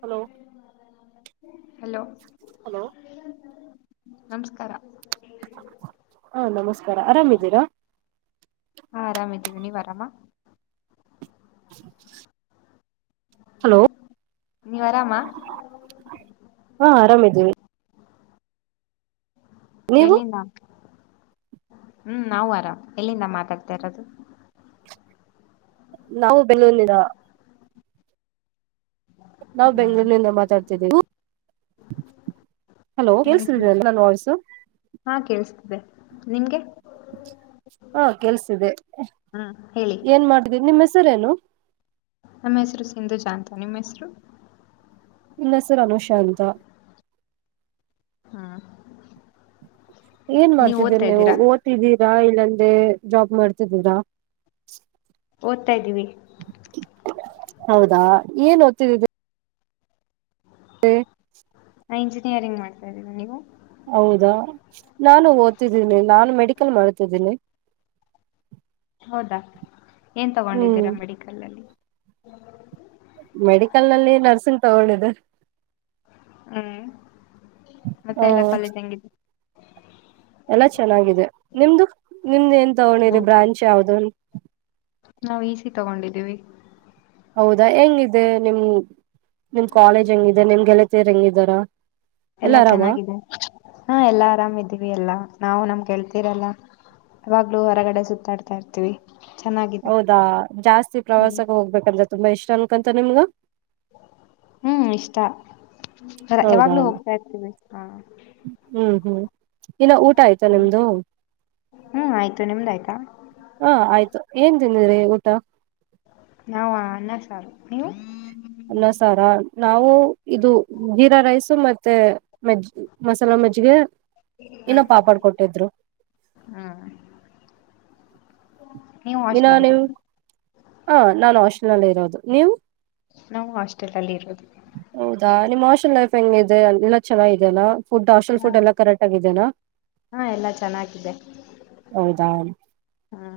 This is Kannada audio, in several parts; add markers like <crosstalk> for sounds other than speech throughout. ಹಲೋ ಹಲೋ ಹಲೋ ನಮಸ್ಕಾರ ಹಾ ನಮಸ್ಕಾರ ಆರಾಮಿದ್ದೀರಾ ದವಿಿನಿ ವರಾಮ ಹ ಹಲೋ ನೀವ್ ಆರಾಮ ಹಾ ಆರಾಮ ಇದೀವಿ ನೀವು ಎಲ್ಲಿಿನ ಹ್ಮ್ ನಾವು ಆರಾಾಮ್ ಎಲ್ಲಿಂದ ಮಾತಾಡ್ತಾ ಇರೋದು ನಾವು ಬೆಲೂನಿದ ನಾವವು ಬೆಂಗಳೂರಿನಿಂದ ಮಾತಾಡ್ತಿದ್ದೇವು ಹಲೋ ನಂಗೆ ಕಳ್ಸಿದ ಎಲ್ಲಾನ ವಾಯ್ಸು ನಿಮಗೆ ಹಾ ಕೆಲ್ಸ ಇದೆ ಹ್ಮ್ ಹೇಳಿ ಏನ್ ಮಾಡ್ತೀವಿ ನಿಮ್ಮ ಸರೇನು ನಮ್ಮ ಹೆಸರು ಸಿಂಧು ಜಾಂತ ನಿಮ್ಮ ಹೆಸರು ನನ್ನ ಹೆಸರು ಅನುಷ ಅಂಥ ಹ್ಮ ಏನ್ ಮಾಡ್ತಿದ್ದೀರಿ ನೀವು ಓದತಿದ್ದೀರಾ ಅಂದ್ರೆ ಜಾಬ್ ಮಾಡ್ತಿದ್ದೀರಾ ಓದ್ತಾ ಇದ್ದೀವಿ ಹೌದಾ ಏನ್ ಓದ್ತಿದ ಹ ನಾ ಇಂಜಿನಿಯರಿಂಗ್ ಮಾಡ್ತಾ ಇದ್ದೀರಿ ನೀವು ಹೌದಾ ನಾನು ಓದ್ತಿದ್ದೀನಿ ನಾನು ಮೆಡಿಕಲ್ ಮಾಡ್ತಿದ್ದೀನಿ <unintelligible> ಹೌದಾ ಏನ್ ಹ್ಮ್ ತಗೊಂಡಿದ್ದೀರಾ ಮೆಡಿಕಲ್ಲ್ಲಿ ಮೆಡಿಕಲ್ ನಲ್ಲಿ ನರ್ಸಿಂಗ್ ತಗೊಂಡಿದೆ ಹ್ಮ್ ಮತ್ತೆ ಎಲ್ಲಾ ಕಾಲೇಜ್ ಹಂಗಿದರು ಎಲ್ಲ ಚೆನ್ನಾಗಿದೆ ನಿಮ್ದು ನಿಮ್ದ ಏನ್ ತಗೊಂಡಿರಿ ಹ್ಮ್ ಬ್ರಾಂಚ್ ಯಾವ್ದ ನಾವು ಈಸಿ ತಗೊಂಡಿದ್ದೀವಿ ಹೌದಾ ಹೆಂಗಿದೆ ನಿಮ ನಿಮ್ ಕಾಲೇಜ್ ಹೆಂಗಿದೆ ನಿಮ್ ಗೆಳತೀರ್ ಹೆಂಗಿದ್ದಾರ ಎಲ್ಲಾ ಚೆನ್ನಾಗಿದೆ ಹಾ ಎಲ್ಲಾ ಆರಾಮಿದ್ದೀವಿ ಎಲ್ಲಾ ನಾವು ನಮ್ ಗೆಳತಿಯರೆಲ್ಲ ಯವಾಗ್ಲು ಹೊರಗಡೆ ಸುತ್ತಾಡ್ತಾ ಇರ್ತಿವಿ ಹೌದಾ ಜಾಸ್ತಿ ಹ್ಮ್ ಪ್ರವಾಸಕ್ಕೆ ಹೋಗ್ಬೇಕಂದ್ರೆ ತುಂಬಾ ಇಷ್ಟ ಅನ್ಕಂತ ನಿಮ್ಗ ಹ್ಮ್ ಇಷ್ಟರ ಹೌದಾ ಯಾವಾಗ್ಲೂ ಹೋಗ್ತಾ ಇರ್ತೀವಿ ಹಾ ಹ್ಮ್ ಹ್ಮ್ ಇನ್ನ ಊಟ ಆಯ್ತಾ ನಿಮ್ದು ಹ್ಮ್ ಆಯ್ತು ನಿಮ್ದ ಆಯ್ತಾ ಹಾ ಆಯ್ತು ಏನ್ ತಿಂದಿದ್ರಿ ಊಟ ನಾವು ಅನ್ನ ಸಾರು ನೀವು ಅಲ್ಲ ಸಾರ ನಾವು ಇದು ಜೀರಾ ರೈಸ್ ಮತ್ತೆ ಮೆಜ್ಜ ಮಸಾಲ ಮೆಜ್ಜಿಗೆಗ ಇನ್ನೋ ಹ್ಮ್ ಪಾಪಾಡ್ ಕೊಟ್ಟಿದ್ರು ಹ್ಮ್ ನೀವು ಹಾಸ್ಟೆಲ್ಅಲ್ಲಿ ಇರ ಹ ನಾನ್ ಹಾಸ್ಟೆಲ್ ನಲ್ಲಿ ಇರೋದು ನೀವು ನಾವು ಹಾಸ್ಟೆಲ್ ಅಲ್ಲಿ ಇರೋದು ಮನ್ ಲೈಫ್ ಹೆಂಗ ಇದೆ ಎಲ್ಲ ಚೆನ್ನ ಇದೆಲ್ಲ ಫುಡ್ ಹಾಸ್ಟೆಲ್ ಹಾ ಫುಡ್ ಎಲ್ಲ ಕರೆಕ್ಟ್ ಆಗಿದೆನಾ ಹಾ ಎಲ್ಲಾ ಚೆನ್ನಾಗಿದೆ ಹೌದಾ ಹಾ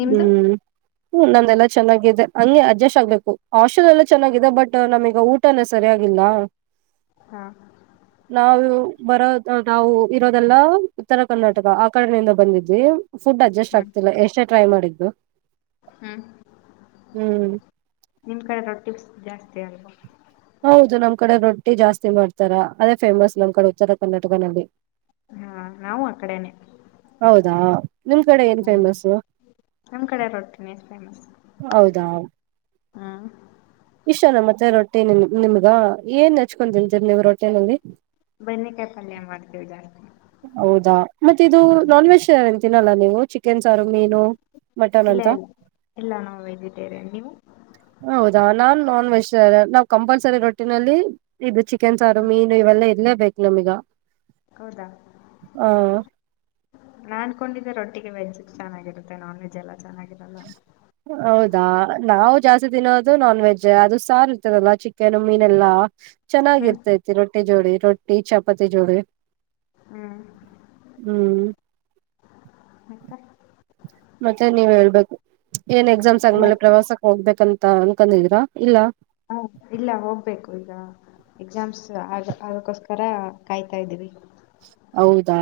ನಿಮ್ದು ಹ್ಮ್ ಹ ನಂದೆಲ್ಲ ಚೆನ್ನಾಗಿದೆ ಹಂಗೆ ಅಡ್ಜಸ್ಟ್ ಆಗ್ಬೇಕು ಹಾಸ್ಟೆಲ್ ಎಲ್ಲ ಚೆನ್ನಾಗಿದೆ ಬಟ್ ನಮೀಗ ಊಟನ ಸರಿಯಾಗಿಲ್ಲ ಹಾ ನಾವು ಬರೋ ನಾವು ಇರೋದೆಲ್ಲ ಉತ್ತರ ಕರ್ನಾಟಕ ಆ ಕಡನಿಂದ ಬಂದಿದ್ವಿ ಫುಡ್ ಅಡ್ಜಸ್ಟ್ ಹ್ಮ್ ಆಗ್ತಿಲ್ಲ ಎಷ್ಟೇ ಟ್ರೈ ಮಾಡಿದ್ದು ಹ್ಮ್ ಹ್ಮ್ ನಿಮ ಕಡೆ ರೊಟಿಪ್ಸ್ ಜಾಸ್ತಿ ಅಲ್ವಾ ಹೌದು ನಮ್ ಕಡೆ ರೊಟ್ಟಿ ಜಾಸ್ತಿ ಮಾಡ್ತಾರ ಅದೇ ಫೇಮಸ್ ನಮ್ ಕಡೆ ಉತ್ತರ ಕರ್ನಾಟಕ ನಲ್ಲಿ ಹಾ ನಾವು ಆ ಕಡೆನೆ ಹೌದಾ ನಿಮ್ ಕಡೆ ಏನ್ ಹ್ಮ ಫೇಮಸ್ ನಮ್ ಕಡೆ ರೊಟ್ಟಿನಿ ಫೇಮಸ್ ಹೌದಾ ನ ಮತ್ತೆ ರೊಟ್ಟಿ ನಿಮ್ಗ ಏನ್ ನಚ್ಕೊತಂತೀರಿ ನೀವು ರೊಟ್ಟಿನಲ್ಲಿ ಬದನೆಕಾಯಿ ಪಲ್ಯ ಮಾಡ್ತೀವಿ ಜಾಸ್ತಿ ಹೌದಾ ಮತ್ತೆ ಇದು ನಾನ್ ವೆಜ್ ತಿನ್ನಲ್ಲ ನೀವು ಚಿಕನ್ ಸಾರು ಮೀನು ಮಟನ್ ಇಲ್ಲ ಅಂತ ಇಲ್ಲ ಇಲ್ಲ ನಾವು ವೆಜಿಟೇರಿಯನ್ ನೀವು ಹೌದಾ ನನ್ ನಾನ್ವೆಜ್ ನಾವ್ ಕಂಪಲ್ಸರಿ ರೊಟ್ಟಿನಲ್ಲಿ ಇದು ಚಿಕನ್ ಸಾರು ಮೀನು ಇವೆಲ್ಲಾ ಇರಲೇ ಬೇಕು ನಮೀಗ ಹೌದಾ ಹ ನಾನ್ಕೊಂಡಿದದ್ದೆ ರೋ ಟ್ಟಿಗೆ ವೆಜ್ ಚೆನ್ನಾಗಿರುತ್ತೆ ನಾನ್ ವೆಜ್ ಎಲ್ಲ ಚೆನ್ನಾಗಿರಲ್ಲ ಹೌದಾ ನಾವು ಜಾಸ್ತಿ ತಿನೋದು ನಾನ್ ವೆಜ್ ಅದು ಸಾರ್ ಇರ್ತದಲ್ಲ ಚಿಕನ್ ಮೀನ್ ಎಲ್ಲಾ ಹ್ಮ್ ಚೆನ್ನಾಗಿರ್ತೈತಿ ರೊಟ್ಟಿ ಜೋಳಿ ರೊಟ್ಟಿ ಚಪಾತಿ ಜೋಳಿ ಹ್ಮ್ ಹ್ಮ್ ಮತ್ತೆ ಮತ್ತೆ ನೀವ್ ಹೇಳ್ಬೇಕು ಏನ್ ಎಕ್ಸಾಮ್ಸ್ ಎಲ್ಲ ಆದ್ಮೇಲೆ ಪ್ರವಾಸಕ್ ಹೋಗ್ಬೇಕಂತ ಅನ್ಕಂಡಿದೀರಾ ಇಲ್ಲ ಹಾ ಇಲ್ಲ ಹೋಗ್ಬೇಕು ಈಗ ಎಕ್ಸಾಮ್ಸ್ ಆಗ ಅದಕ್ಕೋಸ್ಕರ ಕಾಯ್ತಾ ಇದ್ದೀವಿ ಹೌದಾ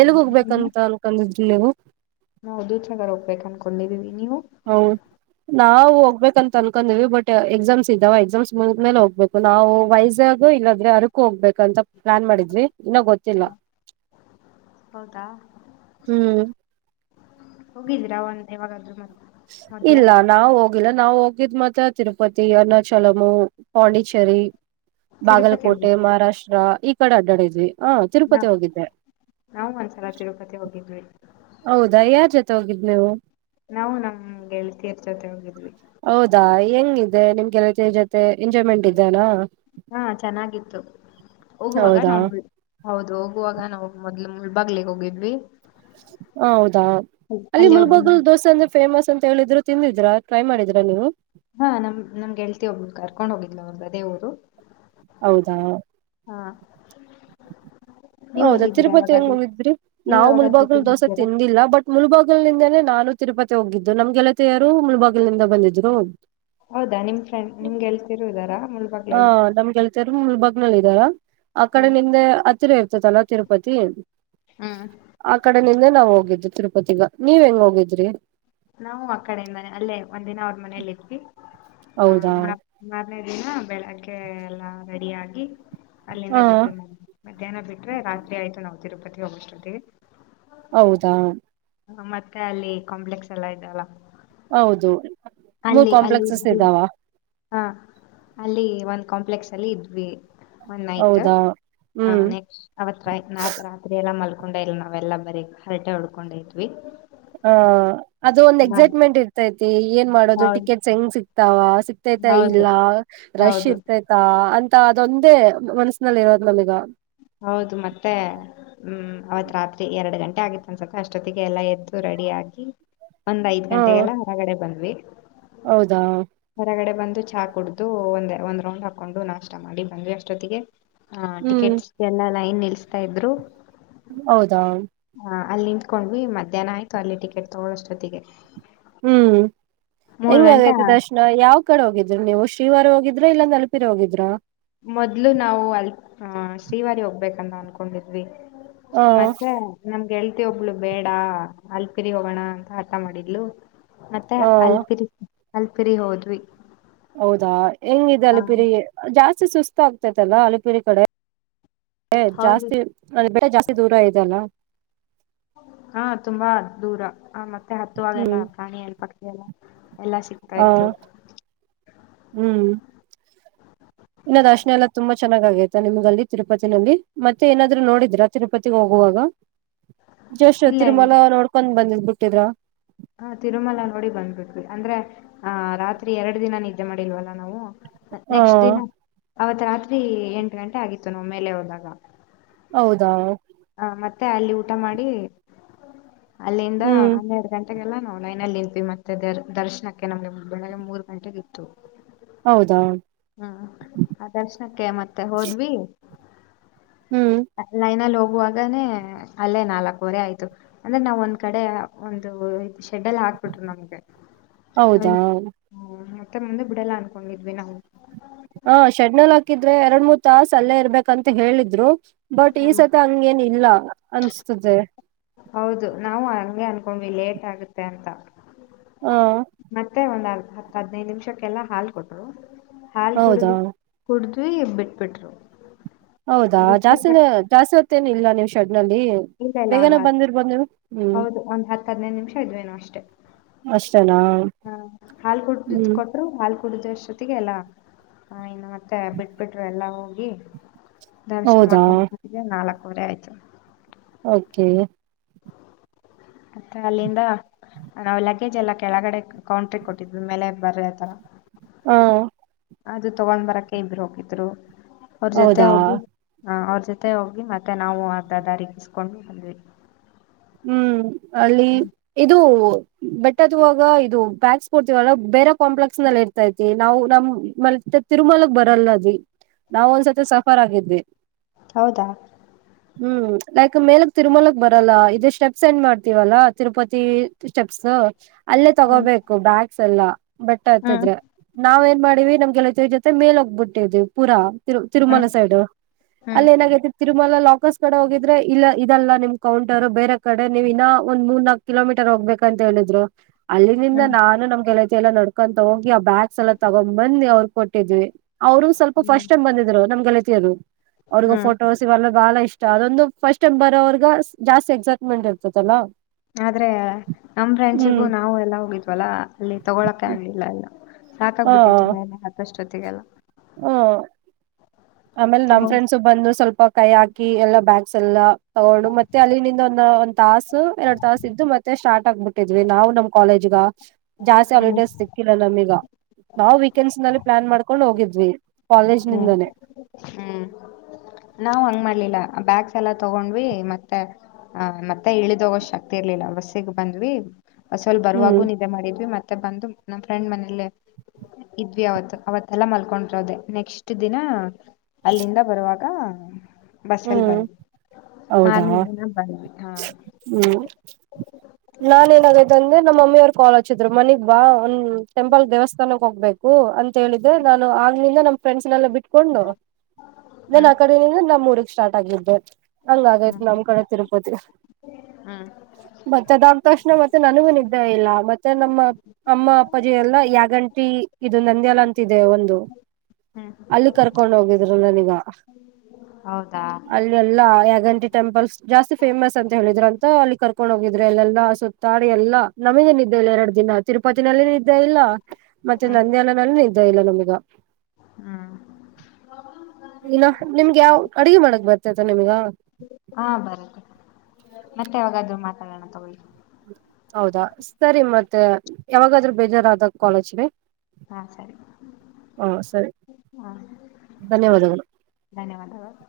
ಎಲ್ಗ ಹ್ಮ್ ನೀವು ಹೋಗ್ಬೇಕಂತ ಅನ್ಕೊಂಡಿದ್ರಿ ನೀವು ನಾವು ದೂ ಚಗ ಹೋಗ್ಬೇಕು ಅನ್ಕೊಂಡಿದ್ದೀವಿ ನೀವು ಹೌದು ನಾವವು ಹೋಗ್ಬೇಕ ಅಂತ ಅನ್ಕೊಂಡೀವಿ ಬಟ್ ಎಕ್ಸಾಮ್ಸ್ ಇದ್ದಾವ ಎಕ್ಸಾಮ್ಸ್ ಮುಂದ್ಮೇಲೆ ಹೋಗ್ಬೇಕು ನಾವು ವಯಸ್ ಇಲ್ಲದ್ರೆ ಅರಕು ಹೋಗ್ಬೇಕಂತ ಪ್ಲಾನ್ ಮಾಡಿದ್ವಿ ಇನ್ನೊ ಗೊತ್ತಿಲ್ಲ ಹೌದಾ ಹ್ಮ್ ಹೋಗಿದ್ದೀರಾ ಒಂದ ಯಾವಾಗಾದ್ೂ ಮತ್ತೆ ಇಲ್ಲ ನಾವ ಹೋಗಿಲ್ಲ ನಾವವು ಹೋಗಿದ್ ಮಾತ್ರ ತಿರುಪತಿ ಅರುಣಾಚಲಮು ಪಾಂಡಿಚೇರಿ ತಿರುಪತಿ ಬಾಗಲಕೋಟೆ ಹೋಗಿದ್ರಾ ಮಹಾರಾಷ್ಟ್ರ ಈ ಕಡೆ ಅಡ್ಡಾಡಿದ್ವಿ ಹ ನಾ ತಿರುಪತಿ ಹೋಗಿದ್ದೆ ನಾವು ಒಂದ್ಸಲ ತಿರುಪತಿ ಹೋಗಿದ್ವಿ ಹೌದಾ ಯಾರ್ ಜೊತೆ ಹೋಗಿದ್ಿ ನೀವು ನಾವು ನಂಮ್ಗೆಳತಿಯರ ಜೊತೆ ಹೋಗಿದ್ವಿ ನಿಮ್ಗೆಲ್ಲ ಜೊತೆ ಎಂಜಾಯ್ಮೆಂಟ್ ಇದ್ದಾನ ಹಾ ಚೆನ್ನಾಗಿತ್ತು ಹೋಗುವಾಗ ಹೌದಾ ನಾವು ಹೌದು ಹೋಗುವಾಗ ನಾವುದ ಆಗ್ಲ ಮುಳ್ಬಾಗ್ಲಗ್ ಹೋಗಿದ್ವಿ ಹ ಹೌದಾ ಅಲ್ಲಿ ಮುಲ್ಬಗಲ್ ದೋಸೆ ಅಂದ್ರೆ ಫೇಮಸ್ ಅಂತ ಹೇಳಿದ್ರು ತಿಂದಿದ್ರಾ ಟ್ರೈ ಮಾಡಿದ್ರಾ ನೀವು ಹಾ ನಮ್ ನಮ್ಗೆೇಳ್ತತಿವಿ ಒಬ್ಬಳು ಕರ್ಕೊಂಡ್ ಹೋಗಿದ್ವ ಅವ್ರಗ ದೇವ್ರು ಹೌದಾ ನೀವ್ ಹೌದಾ ಹೋಗಿದ್ದೀರಾ ತಿರುಪತಿ ಹೆಂಗ ಯಾವಾಗಾದ್ರೂ ಮುಂದಿದ್ರಿ ನೀವ್ ನಾವು ಯಾವಾಗಾದ್ರೂ ಮುಲ್ಬಾಗಲ್ ದೋಸೆ ಹೋಗಿದ್ದೀರಾ ತಿಂದಿಲ್ಲ ಬಟ್ ಮುಲ್ಬಾಗಲ್ ನಿಿಂದನೇ ನಾನು ತಿರುಪತಿ ಹೋಗಿದ್ದು ನಮ್ಗೆಳತಿಯರು ಮುಳಬಾಗಿಲಿಂದ ಬಂದಿದ್ರು ಹೌದಾ ನಿಮ್ ಫ್ರೆಂಡ್ ನಿಮ್ಗೆಲ್ತಿರುವುದರಾ ಮುಳಾಗ ಹ ನಮ್ಗೆ ಕೆಲ್ತರು ಮುಲ್ಬಗ್ನಲ್ಲಿ ಇದ್ದಾರ ಆ ಕಡೆ ಹ್ಮ್ ನಿಮ್ದೆ ಅತ್ತಿರ ಇರ್ ಇಲ್ಲ ತಿರುಪತಿ ಹ್ಮ್. ಆ ಕಡೆ ನಿಂದೇ ನಾವು ಹೋಗಿದ್ವಿ ತಿರುಪತಿಗ ನೀವ್ ಹೆಂಗ ಹೋಗಿದ್ರಿ ನಾವು ಆ ಕಡೆಯಿಂದ ಮನೆ ಅಲ್ಲೇ ಒಂದಿನ ಅವ್ರ ಮನೇೆಯಲ್ಲಿ ಇರ್ತಿವಿ ಹ ಹೌದಾ ಮ ಮಾರ್ನೇ ದಿನ ಬೆಳಗ್ಗೆ ಎಲ್ಲಾ ರೆಡಿ ಆಗಿ ಹ ಅಲ್ಲಿಂದ ಬಿಟ್ವಿ ಮ ಮಧ್ಯಾಹ್ನ ಬಿಟ್ರೆ ರಾತ್ರಿ ಆಯ್ತು ನಾವವು ತಿರುಪತಿ ಹೋಗಷ್ಟೊತ್ತಿಗೆ ಹೌದಾ ಹ ಮತ್ತೆ ಅಲ್ಲಿ ಕಾಂಪ್ಲೆಕ್ಸ್ ಎಲ್ಲ ಇದ್ದಲ್ಲ ಹೌದು ಮೂರ್ ಕಾಂಪ್ಲೆಕ್ಸಸ್ ಇದ್ವಿ ಇದಾವ ಹಾ ಅಲ್ಲಿ ಒಂದ್ ಕಾಂಪ್ಲೆಕ್ಸ್ ಅಲ್ಲಿ ಇದ್ವಿ ಒಂದ ನೈಟ್ ಹೌದಾ ಆ ಹ್ಮ್ ನೆಕ್ಸ್ಟ್ ಅವತ್ರ ನಾತ್ ರಾತ್ರಿ ಎಲ್ಲ ಮಲ್ ಕೊಂಡ ಇಲ್ಲ ನಾವೆಲ್ಲ ಬರೀ ಹರಟೆ ಉಡ್ಕೊಂಡೈತ್್ವಿ ಹ ಅದು ಒಂದ್ ಎಕ್ಸೈಟ್ಮೆಂಟ್ ಇರ್ತೈತಿ ಏನ್ ಮಾಡೋದು ಹೌದ್ ಟಿಕೆಟ್ಸ್ ಹೆಂಗ್ ಸಿಕ್ತಾವ ಸಿಗ್ತೇತ ಇಲ್ಲ ಹೌದು ರಶ್ ಹೌದು. ಇರ್ತೈತ ಅಂತ ತ ಅದೊಂದೇ ಮನಸ್ಸಿನಲ್ಲಿ ಇರೋದು ನಮಗ ಹೌದು ಮತ್ತೆ ಹ್ಮ್ ಅವತ್ ರಾತ್ರಿ ಎರಡು ಗಂಟೆ ಆಗಿತ್ತ ಅನ್ಸತ ಅಷ್ಟೊತ್ತಿಗೆ ಎಲ್ಲ ಎದ್ದು ರೆಡಿ ಆಗಿ ಒಂದ್ ಐದ್ ಹಾ ಗಂಟೆಗೆಲ್ಲ ಹೊರಗಡೆ ಬಂದ್ವಿ ಹೌದಾ ಕೆಳಗಡೆ ಬಂದು ಚಾ ಕುಡಿದು ಒಂದ್ ಒಂದ್ ರೌಂಡ್ ಹಾಕೊಂಡು ನಾಷ್ಟ ಮಾಡಿ ಬಂದ್ವಿ ಅಷ್ಟೊತ್ತಿಗೆ ಹಾ ಹ್ಮ್ ಟಿಕೆಟ್ಸ್ಗೆಲ್ಲಾ ಲೈನ್ ನಿಲ್ಸ್ತಾ ಇದ್ರು ಹೌದಾ ಹ ಅಲ್ಲಿ ನಿಂತ್ಕೊಂಡು ಭವಿ ಮಧ್ಯಾಹ್ನ ಆಯಿತು ಅಲ್ಲಿ ಟಿಕೆಟ್ ತೊಗೊಳ್ಳೋಷ್ಟೊತ್ತಿಗೆ ಹ್ಮ್ ಗಂಟೆ ಹೆಂಗಾಗೈತಿ ದರ್ಶನ ಯಾವ್ ಕಡೆ ಹೋಗಿದ್ರರಿ ನೀವು ಶ್ರೀವಾರ ಹೋಗಿದಿ ಇದ್ರ ಇದ ನಲುಪೀರಿ ಹೋಗಿದ್ರಾ ಮೊದ್ಲು ನಾವು ಅಲ್ ಶ್ರೀವಾರಿ ಹೋಗ್ಬೇಕಂತ ಅನ್ಕೊಂಡಿದ್ವಿ ಹ ಮತ್ತೆ ನಮ ಳ್ತಿ ಒಬ್ಳು ಬೇಡ ಅಲ್ಪಿರಿ ಹೋಗೋಣ ಅಂತ ಆರ್ಥ ಮಾಡ್ಲು ಮತ್ತೆ ಹ ಅಲ್ಪಿರಿ ಅಲ್ಪಿರಿ ಹೋದ್ವಿ ಹೌದಾ ಹೆಂಗಿದೆ ಹ ಅಲಿಪಿರಿ ಜಾಸ್ತಿ ಸುಸ್ತು ಆಗ್ತೇತಲ್ಲ ಅಲಪಿರಿ ಕಡೆ ಹೌದು ಜಾಸ್ತಿ ಅ ಬೆ ಜಾಸ್ತಿ ದೂರ ಇದೆಲ್ಲ ಹಾ ತುಂಬಾ ದೂರ ಆ ಮತ್ತೆ ಹತ್ತುವಾಗೆಲ್ಲ ಪ್ರಾಣಿ ಎಲ್ ಪಕ್ಕಿ ಎಲ್ಲ ಎಲ್ಲಾ ಸಿಗ್ತಾ ಹಾ ಇತ್ತು ಹ್ಮ್ ಇನ್ನಾದ್ರ್ಶನೆ ಎಲ್ಲ ತುಂಬಾ ಚೆನ್ನಾಗ ಆಗೈತಾ ನಿಮ್ಗ ಅಲ್ಲಿ ತಿರುಪತಿನಲ್ಲಿ ಮತ್ತೆ ಏನಾದ್ರು ನೋಡಿದೀರಾ ತಿರುಪತಿಗೆ ಹೋಗುವಾಗ ಜಸ್ ಇಲ್ಲ ಇಲ್ಲ ತಿರುಮಲ ನೋಡ್ಕೊಂಡ್ ಬಂದಿದ್ ಬಿಟ್ಟಿದ್ರ ಹ ತಿರುಮಲ ನೋಡಿ ಬಂದ್ಬಿಟ್ವಿ ಅಂದ್ರೆ ಆ ರಾತ್ರಿ ಎರಡು ದಿನ ನಿದ್ದೆ ಮಾಡಿಲ್ವಲ್ಲ ನಾವು ಹ ನೆಕ್ಸ್ದಿನ ಅವತ್ ರಾತ್ರಿ ಎಂಟು ಗಂಟೆ ಆಗಿತ್ತು ನ ಮೇಲೆ ಹೋದಾಗ ಹೌದಾ ಹ ಮತ್ತೆ ಅಲ್ಲಿ ಊಟ ಮಾಡಿ ಅಲ್ಲಿಂದ ಹ್ಮ್ ಹನ್ನೆರಡು ಗಂಟೆ ಲ್ಲ ನಾವುನ್ ಲೈನಲ್ಲಿ ನಿಂತಪಿ ಮತ್ತೆ ದ ದರ್ಶನಕ್ಕೆ ನಮಗೆ ಬೆಳಗ್ಗೆ ಮೂರು ಗಂಟೆೆಗೆತ್ತು ಹೌದಾ ಹ್ಮ್ ಆ ದರ್ಶನಕ್ಕೆ ಮತ್ತೆ ಹೋದ್ವಿ ಹ್ಮ್ ಲೈನಲ್ ಹೋಗ್ ಹಾಗನೇ ಅಲ್ಲೇ ನಾಲ್ಕುವರೆ ಆಯ್ತು ಅಂದ್ರೆ ನಾವ್ ಒಂದ್ ಕಡೆ ಒಂದು ಶೆಡೆಲ್ಲ ಹಾಕ್ಬಿಟರು ನಮ್ಗೆ ಹೌದಾ ಮತ್ತೆ ಮುಂದೆ ಬಿಡಲ್ಲ ಅನ್ಕೊಂಡಿದ್ವಿ ನಾವು ಹ ಶೆಡ್ನಲ್ ಹಾಕಿದ್ರೆ ಎರಡ್ ಮೂರ್ ತಾಸ ಅಲ್ಲೇ ಇರ್ಬೇಕಂತ ಹೇಳಿದ್ರು ಬಟ್ ಈ ಹ್ಮ ಸತಿ ಹಂಗೇನ್ ಇಲ್ಲ ಅನ್ಸ್ತದೆ ಹೌದು ನಾವು ಹಗೆ ಅನ್ಕೊಂಡ್ವಿ ಲೇಟ್ ಆಗುತ್ತೆ ಅಂತ ಹ ಮತ್ತೆ ಒಂದ್ ಹತ್ ಹದ್ನೈದು ನಿಮಿಷಕ್ಕೆಲ್ಲಾ ಹಾಲ್ ಕೊಟ್ರು ಹಾಲ್ ಹೌದಾ ಕುಡುದು ಕುಡಿದ್ವಿ ಬಿಟ್ ಬಿಟ್ರು ಹೌದಾ ಜಾಸ್ತಿನ ಜಾಸ್ತಿ ಹೊತ್ತೇನು ಇಲ್ಲ ನಿವ್ ಶೆಡ್ ನಲ್ಲಿ ಇಲ್ಲ ಇಲ್ಲ ಬೇಗನೆ ಒಂದ್ ಬಂದಿರ್ಬೋದ್ ನೀವು ಹ್ಮ್ ಹೌದು ಒಂದ್ ಹತ್ತು ಹದ್ನೈದು ನಿಮಿಷ ಇದ್ವೇನು ಅಷ್ಟೇ ಅಷ್ಟೇನಾ ಹಾ ಹಾಲು ಕುಡ ಹ್ಮ್ ಕೊಟ್ಟರು ಹಾಲು ಕುಡುದು ಅಷ್ಟ ಜೊತೆಗೆ ಎಲ್ಲ ಹ ಇನ್ನು ಮತ್ತೆ ಬಿಟ್ ಬಿಟ್ರು ಎಲ್ಲಾ ಹೋಗಿ ದರ್ಶನ ಹೌದಾ ಮಾಡ್ಕೊಂಡ ಬರೋವರೆಗೆ ನಾಲ್ಕವರೆ ಆಯ್ತು. ಓಕೆ. ಮತ್ತೆ ಅಲ್ಲಿಂದ ನಾವೆಲ್ಲ. ಪಕೇಜ್ ಎಲ್ಲ ಕೆಳಗಡೆ ಕೌಂಟ್ರ ಕೊಟ್ಟಿದ್ವಿ ಮೇಲೆ ಬರ್ರೆ ತರ. ಹ್ಮ ಅದು ತಗೊಂಡ್ ಬರಕ್ಕೆ ಇಬರು ಹೋಗಿದ್ರು ಅವ್ರ ಜೊತೆ ಹೌದಾ ಹೋಗಿ ಹ ಅವ್ರ ಜೊತೆ ಹೋಗಿ ಮತ್ತೆ ನಾವು ಅರ್ಧ ದಾರಗಿಸಕೊಂಡು ಬಂದವಿ ಹ್ಮ್ ಅಲ್ಲಿ ಇದು ಬೇ ಟ್ಟಗ ಇದು ಬ್ಯಾಗ್ಸ್ ಕೊಡ್ತೀವಲ್ಲ ಬೇರೆ ಕಾಂಪ್ಲೆಕ್ಸ್ ನಲ್ಲಿ ಇರ್ತೈತಿ ನಾವು ನಮ್ಮ್ ತಿಮಲ ಬರಲ್ಲ ನಾವ ಒಂದ್ಸತಿ ಸಫರ್ ಆಗಿದ್ವಿ ಹೌದಾ ಹ್ಮ್ ಲೈಕ್ ಮೇಲಕ್ ತಿರುಮಲಕ್ ಬರಲ್ಲ ಇದೆ ಸ್ಟೆಪ್ಸ್ ಏನ್ ಮಾಡ್ತೀವಲ್ಲ ತಿರುಪತಿ ಸ್ಟೆಪ್ಸ್ ಅಲ್ಲೇ ಹ್ಞೂ ತಗೋಬೇಕು ಬ್ಯಾಕ್ ಎಲ್ಲಾ ಬೆಟ್ಟ ಹ್ಞೂ ಆಯ್ತಿದ್ರೆ ನಾವ್ ಏನ್ ಮಾಡಿವವಿ ನಮ್ಗೆಲತಿ ಜೊತೆ ಮೇಲ್ಗ್ಬಿಟ್ಟಿದ್ವಿ ಪೂರಾ ತಿರುಮಲ ಸೈಡ್ ಅಲ್ಲಿ ಹ್ಞೂ ಏನಾಗೈ ತಿರುಮಲ ಲಾ. ಫಕಸ್ ಕಡೆ ಹೋಗಿದ್ರೆ ಇಲ್ಲ ಇ ಇದಲ್ಲ ನಿಮ್ ಕೌಂಟರ್ ಬೇರೆ. ಕಡೆ ನೀವ್ ಇನ್ನ ಒಂದ್ ಮೂರ್ ನಾಕ್ ಕಿಲೋಮೀಟರ್ ಹೋಗ್ಬೇಕ ಅಂತ ಹೇಳಿದ್ರು ಅಲ್ಲಿನಂದ ಹ್ಞೂ ಹ್ಞೂ ನಾನು ನಮ್ ಗೆಳತಿ. ಎಲ್ಲ ನಡ್ಕೊಂತ ಹೋಗಿ ಆ ಬ್ಯಾಗ್ಸ್ ಎಲ್ಲ ತೊಗೊಂಡು ಬಂದ ಅವ್ರಿಗ್ ಕೊಟ್ಟಿದ್ವಿ. ಅವರು ಸ್ವಲ್ಪ ಹ್ಞೂ ಫಸ್ಟ್ ಟೈಮ್ ಬಂದಿದ್ರು ನಮ್ ಗೆಲಿತಿಯರು ಅವ್ರಗ ಹ್ಞೂ ಫೋಟೋಸ್ ಇವಲ್ಲ ಬಾಳ. ಇಷ್ಟ ಅದೊಂದು ಫಸ್ಟ್ ಟೈಮ್ ಬರೋವರ್ಗ ಜಾಸ್ತಿ ಎಕ್ಸೈಟ್ಮೆಂಟ್ ಇರ್ತದಲ್ಲಾ. ಆದ್ರೆ ನಮ್ ಫ್ರೆಂಡ್ಸಿಗೂ ನಾವು ಎಲ್ಲ ಹೋಗಿದ್ವಲ್ಲಾ ಅಲ್ಲಿ ತೊಗೊಳಕೆ ಆಗ್ಲಿಲ್ಲ ಎಲ್ಲ. ಸಾಕಾಗಬಿಟ್ಟಿತ ತುಂಬ ಅಕಷ್ಟೊತ್ತಿಗೆಲ್ಲ. ಹ್ಮ. ಆಮೇಲೆ ನಮ್ ತಗೊಂಡ್ ಫ್ರೆಂಡ್ಸ್ ಬಂದು ಸ್ವಲ್ಪ ಕೈ ಹಾಕಿ ಎಲ್ಲಾ ಬ್ಯಾಗ್ಸ್ ಎಲ್ಲಾ ತಗೊಂಡು ಮತ್ತೆ ಅಲ್ಲಿನಂದ. ತಾಸು ಎರಡ್ ತಾಸ ಇದ್ದು ಮತ್ತೆ ಸ್ಟಾರ್ಟ್ ಆಗ್ಬಿಟ್ಟಿದ್ವಿ ನಾವು ನಮ್ ಕಾಲೇಜ್ದಾ. ಜಾಸ್ತಿ ಹ್ಮ್ ಹಾಲಿಡೇಸ್ ಸಿಕ್ಕಿಲ್ಲ ನಮೀಗ ನಾವು ವೀಕೆಂಡ್ಸ್ ನಲ್ಲಿ ಪ್ಲಾನ್ ಮಾಡ್ಕೊಂಡ್ ಹೋಗಿದ್ವಿ. ಕಾಲೇಜ್ ಹ್ಮ್ ನಿಂದಾನೇ ಹ್ಮ್ ನಾವ್ ಹಂಗ ಮಾಡ್ಲಿಲ್ಲ. ಬ್ಯಾಗ್ಸ್ ಎಲ್ಲ ತಗೊಂಡ್ವಿ ಮತ್ತೆ ಆ ಮತ್ತೆ ಇಳಿದೋಗೋ ಶಕ್ತಿ ಇರ್ಲಿಲ್ಲ ಬಸ್ಸಿಗೆ ಬಂದ್ವಿ. ಬಸ್ಅಲ್ಲೂ ಹ್ಮ್ ಬರುವಾಗೂ ನಿದ್ದೆ ಮಾಡಿದ್ವಿ ಮತ್ತೆ. ಮತ್ತೆ ಬಂದು ನಮ್ಮ್ ಫ್ರೆಂಡ್ ಮನೇಲ್ಲ ಇದ್ವಿ ಅವತ್ ಅವತ್ತೆಲ್ಲಾ ಮಲ್ಕೊಂಡ್ರ ಅದೇ. ನೆಕ್ಸ್ಟ್ ದಿನ ಅಲ್ಲಿಂದ ಬರುವಾಗ. ಬಸ ಅಲ್ಲಿ ಹ್ಮ್ ಬಂದ್ವಿ ಹೌದಾ ಮಾರ್ನೆದಿನ ಬಂದ್ವಿ ಹಾ. ಹ್ಮ್ ನಾನ್ ಏನಾಗೈತ ಅಂದ್ರೆ ನಮ್ಮ ಮಮ್ಮಿಯವರು ಕಾಲ್ ಹಚ್ಚಿದ್ರು ಮನಿಗ್ ಬಾ ಒಂದ್ ಟೆಂಪಲ್ ದೇವಸ್ಥಾನಕ್ ಹೋಗ್ಬೇಕು. ಹೂಂ ಅಂತ ಹೇಳಿದ್ದೆ ನಾನು ಆಗ್ಲಿಂದ ನಮ್ಮ ಫ್ರೆಂಡ್ಸ್ನೆಲ್ಲ ಬಿಟ್ಟ. ಕೊಂಡು ನನ್ ಆ ಹ್ಮ್ ಕಡೆಯಿಂದ ನಮ್ಮ್ ಮೂರ್ಗ್ ಸ್ಟಾರ್ಟ್ ಆಗಿದ್ದ. ಹಂಗ ಆಗೈತ್ ಹ್ಮ್ ನಮ್ ಕಡೆ ತಿರುಪತಿ ಹ್ಮ್ ಮತ್ತೆ ಅದ ಆಗ್ತ ಅಷ್ಟ. ಮತ್ತೆ ನನಗೂ ನಿದ್ದೆ ಇಲ್ಲ ಮತ್ತೆ ನಮ್ಮ ಅಮ್ಮ ಅಪ್ಪ ಜಿ ಎಲ್ಲ ಯಾಗಂಟಿ ಇದು ನಂದಿ ಎಲ್ಲ. ಅಂತಿದೆ ಒಂದು ಹ್ಮ್ ಅಲ್ಲಿ ಕರ್ಕೊಂಡ್ ಹೋಗಿದ್ರು ನನೀಗ. ಹೌದಾ ಅಲ್ಲೆಯೆಲ್ಲಾ. ಗಲ್ಗಂಟಿ ಟೆಂಪಲ್ಸ್ ಜಾಸ್ತಿ ಫೇಮಸ್ ಅಂತ ಹೇಳಿದ್ರ ಅಂತ ಅಲ್ಲಿ ಕರ್ಕೊಂಡ್ ಹೋಗಿದ್ರರು ಎಲ್ಲೆಲ್ಲಾ ಸುತ್ತಾಡಿ ಎಲ್ಲಾ. ನಮಗೆ ನಿದ್ದೆ ಇಲ್ಲ ಎರಡು ದಿನ ಆತ. ತಿರುಪತಿನಲ್ಲಿ ನೀದ್ದೇ ಇಲ್ಲ ಮತ್ತೆ ನಂದ್ಯಾಲನಲ್ಲಿ ನೀದ್ದೇ ಇಲ್ಲ ನಮಿಗ. ಹ್ಮ್. ಇನ್ನ ನಿಮ್ಗೆ ಯಾವ ಅಡಿಗೆ <inaudible> ಹಾ ಬರತ್ತ ಮತ್ತೆ ಯಾವಾಗದ್ರೂ ಮಾತಾಡೋಣ ತಗೊಳ್ಳಿ. ಹೌದಾ ಸರಿ ಮತ್ತೆ ಯಾವಾಗಾದ್ರೂ ಬೇಜಾರಾದ ಕಾಲ ಹಚ್ಚ್ರಿ. ಹಾ ಸರಿ ಸರಿ ಹಾ. ಧನ್ಯವಾದಗಳು. ಧನ್ಯವಾದಗಳು.